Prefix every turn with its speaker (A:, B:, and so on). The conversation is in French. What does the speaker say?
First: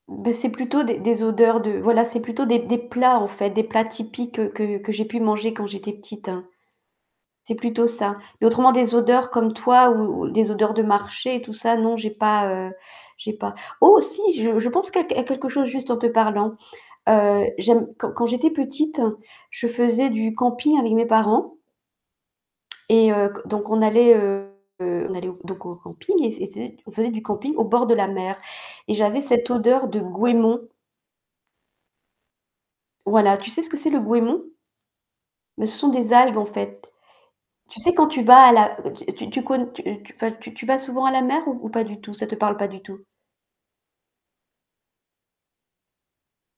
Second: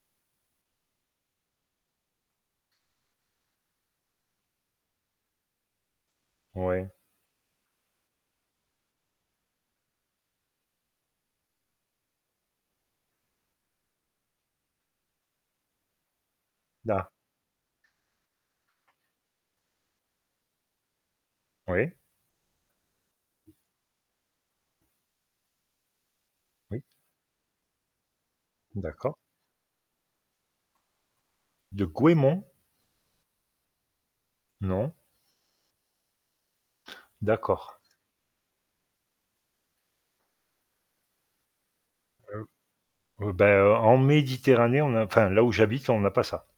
A: Bah, c'est plutôt des des odeurs de voilà, c'est plutôt des des plats en fait, des plats typiques que que j'ai pu manger quand j'étais petite.
B: Ouais.
A: C'est plutôt ça. Mais autrement des odeurs comme toi ou des odeurs de marché et tout ça, non j'ai pas, heu, j'ai pas oh si je je pense que à quelque chose juste en te parlant.
B: Là.
A: Heu, j'aime quand quand j'étais petite, je faisais du camping avec mes parents
B: Ouais.
A: et heu, c donc on allait, heu, on allait au donc au camping et
B: Oui.
A: [unintelligible] on faisait du camping au bord de la mer et
B: D'accord.
A: j'avais cette odeur de goémon.
B: De goémon?
A: Voilà, tu sais ce que c'est le goémon?
B: Non.
A: Beh, ce sont des algues en fait.
B: D'accord.
A: Tu sais, quand tu vas à la tu tu conn tu, heu, tu tu vas souvent à la mer ou ou pas du tout? Ça te
B: [unintelligible]
A: parle pas du tout?
B: Heu bah, en Méditerranée, on a enfin là où j'habite, on a pas ça.